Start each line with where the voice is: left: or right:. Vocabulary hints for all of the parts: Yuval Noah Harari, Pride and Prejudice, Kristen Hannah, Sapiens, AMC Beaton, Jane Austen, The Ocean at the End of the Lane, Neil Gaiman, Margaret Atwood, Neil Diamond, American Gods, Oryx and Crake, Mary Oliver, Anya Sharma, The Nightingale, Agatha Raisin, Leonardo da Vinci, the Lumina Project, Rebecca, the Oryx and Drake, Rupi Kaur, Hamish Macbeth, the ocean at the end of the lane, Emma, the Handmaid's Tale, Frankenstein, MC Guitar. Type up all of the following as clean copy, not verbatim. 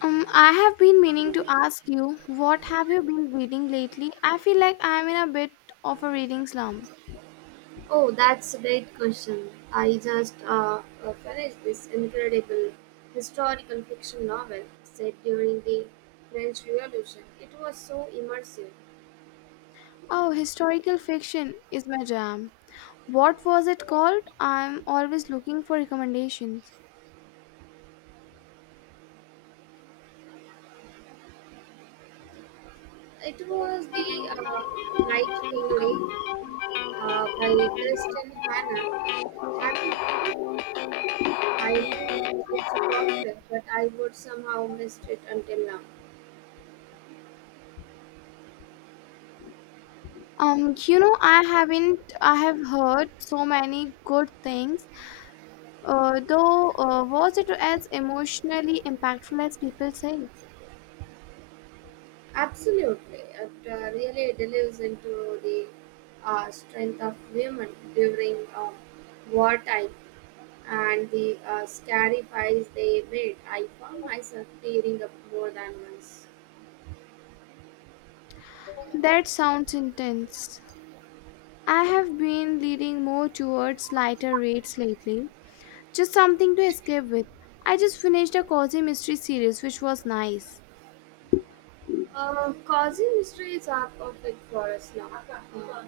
left: I have been meaning to ask you, what have you been reading lately? I feel like I'm in a bit of a reading slump.
right: Oh, that's a great question. I just finished this incredible historical fiction novel set during the French Revolution. It was so immersive.
left: Oh, historical fiction is my jam. What was it called? I'm always looking for recommendations.
right: It was The Nightingale by Kristen Hannah. Have you read it? I know it's popular, but I would somehow missed it until now.
left: I haven't, I have heard so many good things, though, was it as emotionally impactful as people say?
right: Absolutely, it really delves into the strength of women during wartime and the sacrifice they made. I found myself tearing up more than once.
left: That sounds intense. I have been leaning more towards lighter reads lately. Just something to escape with. I just finished a cozy mystery series which was nice.
right: Causing mysteries are perfect for us now.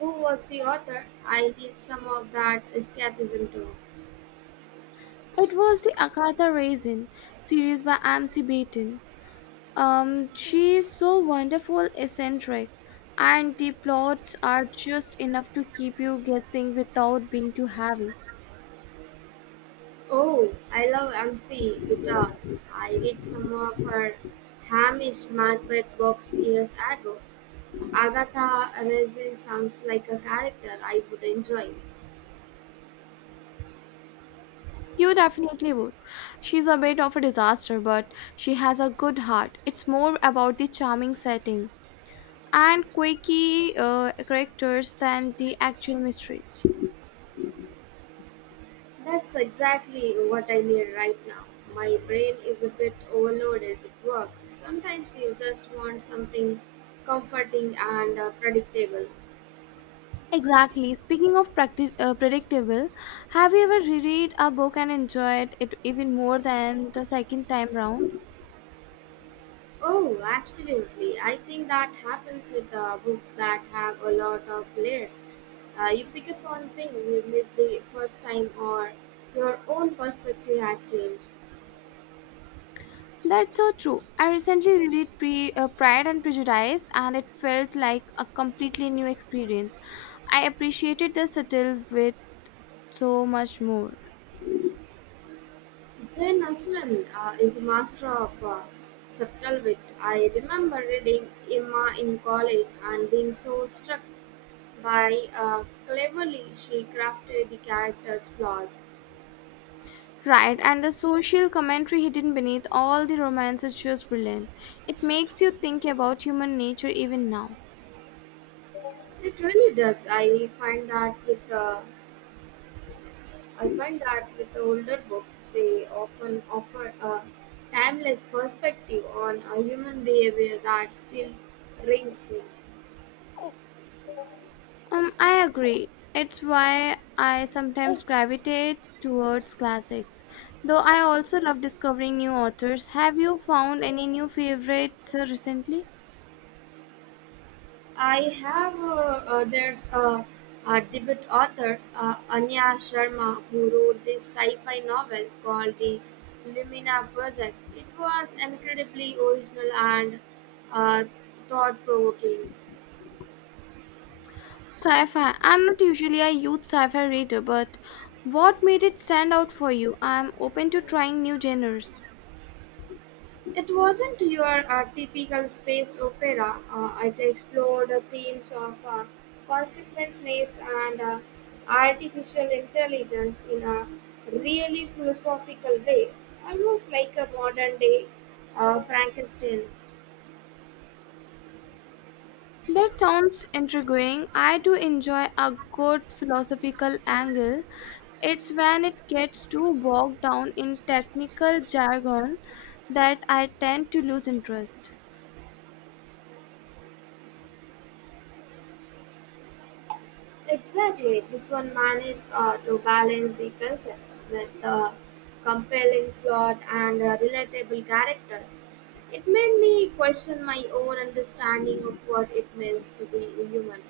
right: Who was the author? I need some of that escapism too.
left: It was the Agatha Raisin series by AMC Beaton. She is so wonderful, eccentric, and the plots are just enough to keep you guessing without being too heavy.
right: Oh, I love MC Guitar. I read some of her Hamish Macbeth books years ago. Agatha Reese sounds like a character I would enjoy.
left: You definitely would. She's a bit of a disaster, but she has a good heart. It's more about the charming setting and quirky characters than the actual mystery.
right: That's exactly what I need right now. My brain is a bit overloaded with work. Sometimes you just want something comforting and predictable.
left: Exactly. Speaking of predictable, have you ever reread a book and enjoyed it even more than the second time round?
right: Oh, absolutely. I think that happens with books that have a lot of layers. You pick up on things you missed the first time, or your own perspective had changed.
left: That's so true. I recently reread Pride and Prejudice, and it felt like a completely new experience. I appreciated the subtle wit so much more.
right: Jane Austen is a master of subtle wit. I remember reading Emma in college and being so struck by cleverly she crafted the character's flaws.
left: Right, and the social commentary hidden beneath all the romance is just brilliant. It makes you think about human nature even now.
right: It really does. I find that with older books, they often offer a timeless perspective on a human behavior that still rings true.
left: I agree. It's why I sometimes gravitate towards classics. Though I also love discovering new authors. Have you found any new favorites recently?
right: I have there's a debut author Anya Sharma who wrote this sci-fi novel called the Lumina Project. It was incredibly original and uh, thought-provoking.
left: Sci-fi. I'm not usually a youth sci-fi reader, but what made it stand out for you? I'm open to trying new genres.
right: It wasn't your typical space opera. It explored the themes of consequences and artificial intelligence in a really philosophical way, almost like a modern day Frankenstein.
left: That sounds intriguing. I do enjoy a good philosophical angle. It's when it gets too bogged down in technical jargon that I tend to lose interest.
right: Exactly, this one managed to balance the concepts with a compelling plot and relatable characters. It made me question my own understanding of what it means to be human.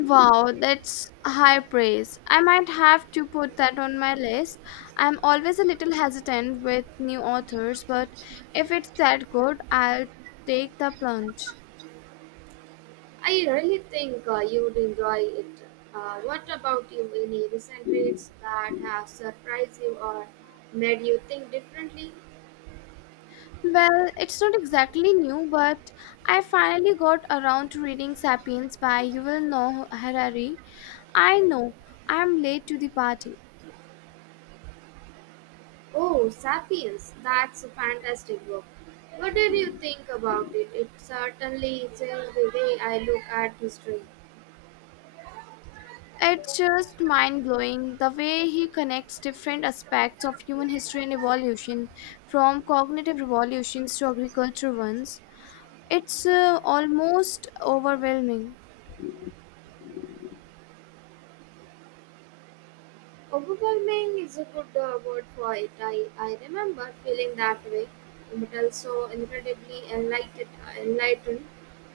left: Wow, that's high praise. I might have to put that on my list. I'm always a little hesitant with new authors, but if it's that good, I'll take the plunge.
right: I really think you'd enjoy it. What about you? Any recent reads that have surprised you or made you think differently?
left: Well, it's not exactly new, but I finally got around to reading Sapiens by Yuval Noah Harari. I know I'm late to the party.
right: Oh, Sapiens, that's a fantastic book. What did you think about it? It certainly changed the way I look at history.
left: It's just mind blowing the way he connects different aspects of human history and evolution, from cognitive revolutions to agricultural ones. It's almost overwhelming.
right: Overwhelming is a good word for it. I remember feeling that way, but also incredibly enlightened.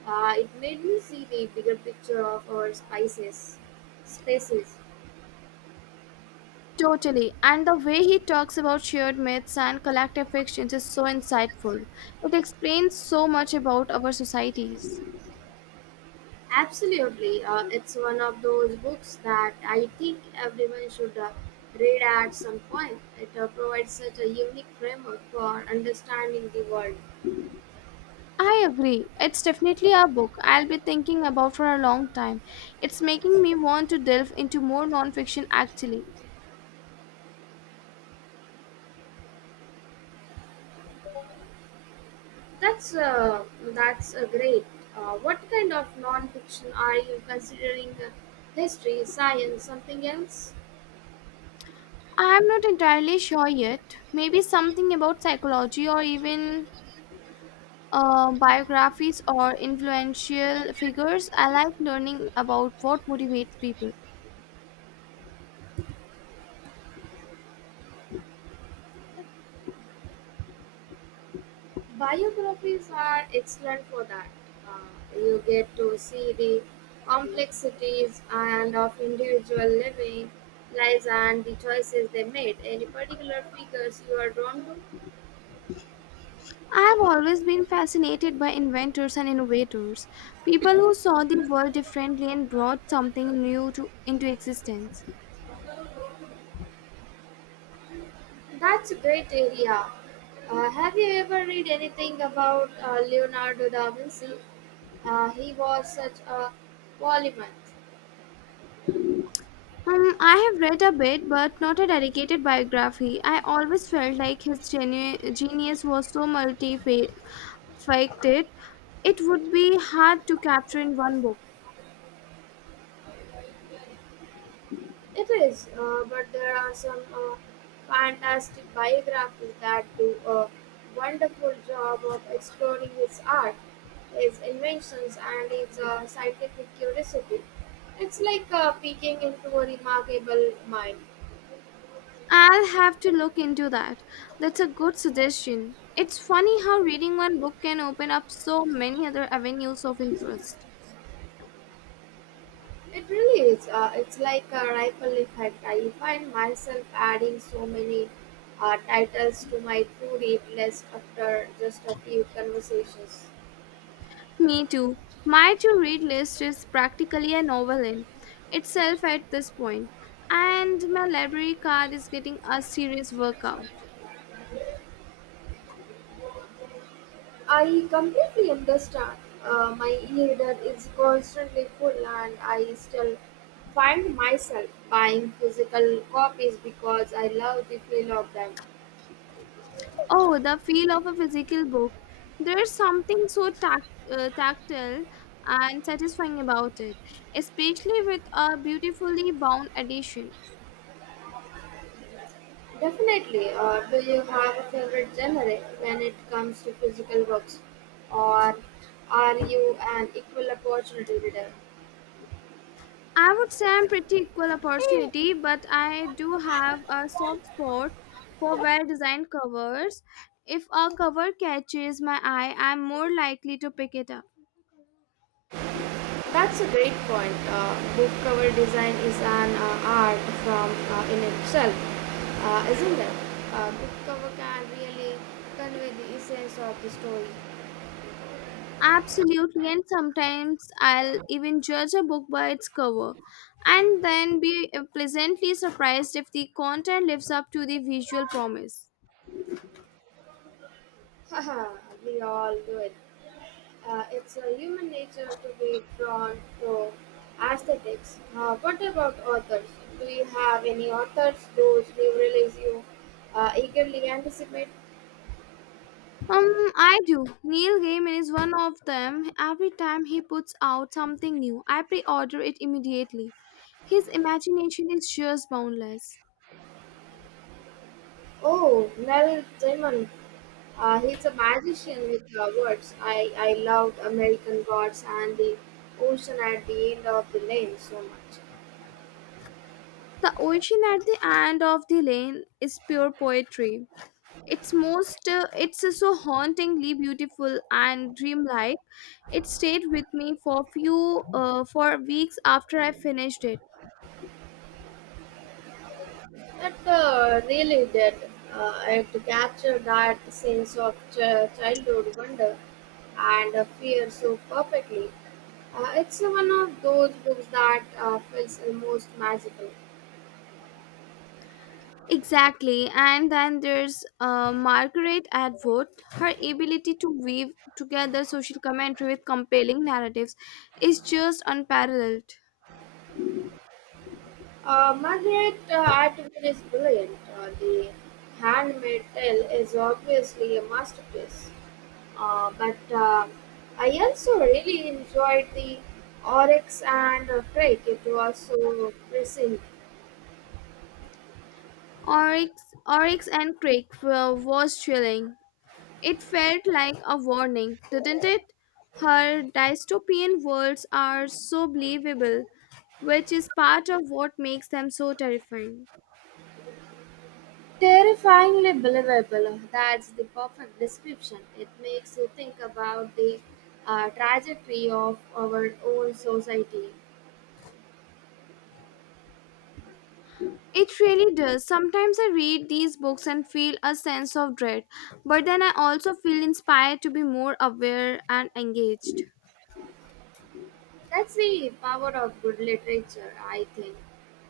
right: It made me see the bigger picture of our spaces.
left: Totally. And the way he talks about shared myths and collective fictions is so insightful. It explains so much about our societies.
right: Absolutely. It's one of those books that I think everyone should read at some point. It provides such a unique framework for understanding the world.
left: I agree. It's definitely a book I'll be thinking about for a long time. It's making me want to delve into more nonfiction actually.
right: That's uh, that's great. What kind of non-fiction are you considering? History, science, something else?
left: I'm not entirely sure yet. Maybe something about psychology or even biographies or influential figures. I like learning about what motivates people.
right: Biographies are excellent for that. Uh, you get to see the complexities and of individual living lives and the choices they made. Any particular figures you are drawn to?
left: I've always been fascinated by inventors and innovators, people who saw the world differently and brought something new into existence.
right: That's a great area. Have you ever read anything about Leonardo da Vinci? He was such a polymath.
left: I have read a bit, but not a dedicated biography. I always felt like his genius was so multifaceted, it would be hard to capture in one book.
right: It is, but there are some fantastic biographies that do a wonderful job of exploring his art, his inventions, and his scientific curiosity. It's like peeking into a remarkable mind.
left: I'll have to look into that. That's a good suggestion. It's funny how reading one book can open up so many other avenues of interest.
right: It really is. It's like a rifle effect. I find myself adding so many titles to my to-read list after just a few conversations.
left: Me too. My to read list is practically a novel in itself at this point, and my library card is getting a serious workout.
right: I completely understand. My e-reader is constantly full, and I still find myself buying physical copies because I love the feel of them.
left: Oh, the feel of a physical book. There's something so tactile and satisfying about it, especially with a beautifully bound edition.
right: Definitely. Do you have a favorite genre when it comes to physical books, or are you an equal opportunity reader?
left: I would say I'm pretty equal opportunity, but I do have a soft spot for well designed covers. If a cover catches my eye, I'm more likely to pick it up.
right: That's a great point. Book cover design is an art from in itself, isn't it? Book cover can really convey the essence of the story.
left: Absolutely, and sometimes I'll even judge a book by its cover and then be pleasantly surprised if the content lives up to the visual promise.
right: Haha, we all do it. It's a human nature to be drawn to aesthetics. What about authors? Do you have any authors whose new release you eagerly anticipate?
left: Um, I do. Neil Gaiman is one of them. Every time he puts out something new, I pre order it immediately. His imagination is just boundless.
right: Oh, Neil Diamond. He's a magician with words. I loved American Gods and the ocean at the end of the lane so much.
left: The ocean at the end of the lane is pure poetry. It's so hauntingly beautiful and dreamlike. It stayed with me for for weeks after I finished it.
right: That really did. I had to capture that sense of childhood wonder and fear so perfectly. It's one of those books that feels almost magical.
left: Exactly, and then there's Margaret Atwood. Her ability to weave together social commentary with compelling narratives is just unparalleled.
right: Margaret Atwood is brilliant. The Handmaid's Tale is obviously a masterpiece. But I also really enjoyed the Oryx and Drake. It was so prescient.
left: Oryx, Oryx and Crake were was chilling. It felt like a warning, didn't it? Her dystopian worlds are so believable, which is part of what makes them so terrifying.
right: Terrifyingly believable. That's the perfect description. It makes you think about the trajectory of our own society.
left: It really does. Sometimes I read these books and feel a sense of dread, but then I also feel inspired to be more aware and engaged.
right: That's the power of good literature, I think.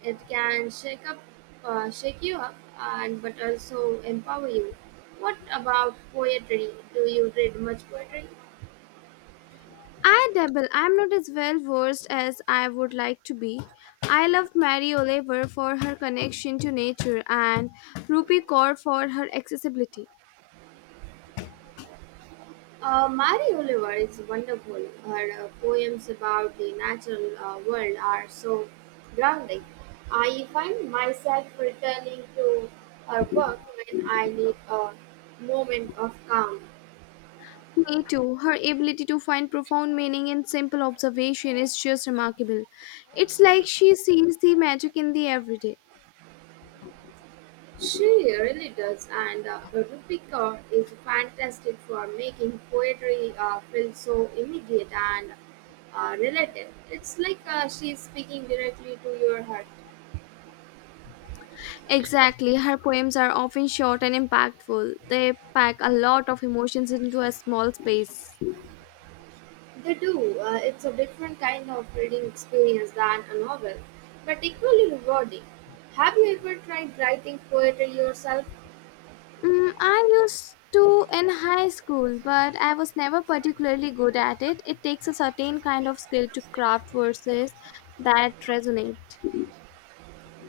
right: It can shake up, Shake you up, and but also empower you. What about poetry? Do you read much poetry?
left: I dabble. I'm not as well versed as I would like to be. I loved Mary Oliver for her connection to nature and Rupi Kaur for her accessibility.
right: Mary Oliver is wonderful. Her poems about the natural world are so grounding. I find myself returning to her work when I need a moment of calm.
left: Me too. Her ability to find profound meaning in simple observation is just remarkable. It's like she sees the magic in the everyday.
right: She really does, and Rebecca is fantastic for making poetry feel so immediate and relative. It's like she's speaking directly to your heart.
left: Exactly. Her poems are often short and impactful. They pack a lot of emotions into a small space.
right: They do. It's a different kind of reading experience than a novel, but equally rewarding. Have you ever tried writing poetry yourself?
left: Mm, I used to in high school, but I was never particularly good at it. It takes a certain kind of skill to craft verses that resonate.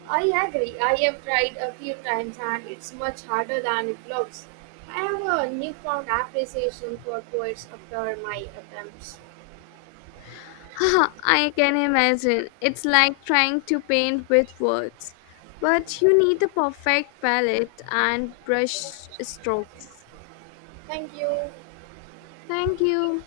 right: I agree. I have tried a few times and it's much harder than it looks. I have a newfound appreciation for poets after my attempts.
left: I can imagine. It's like trying to paint with words, but you need the perfect palette and brush strokes.
right: Thank you.
left: Thank you.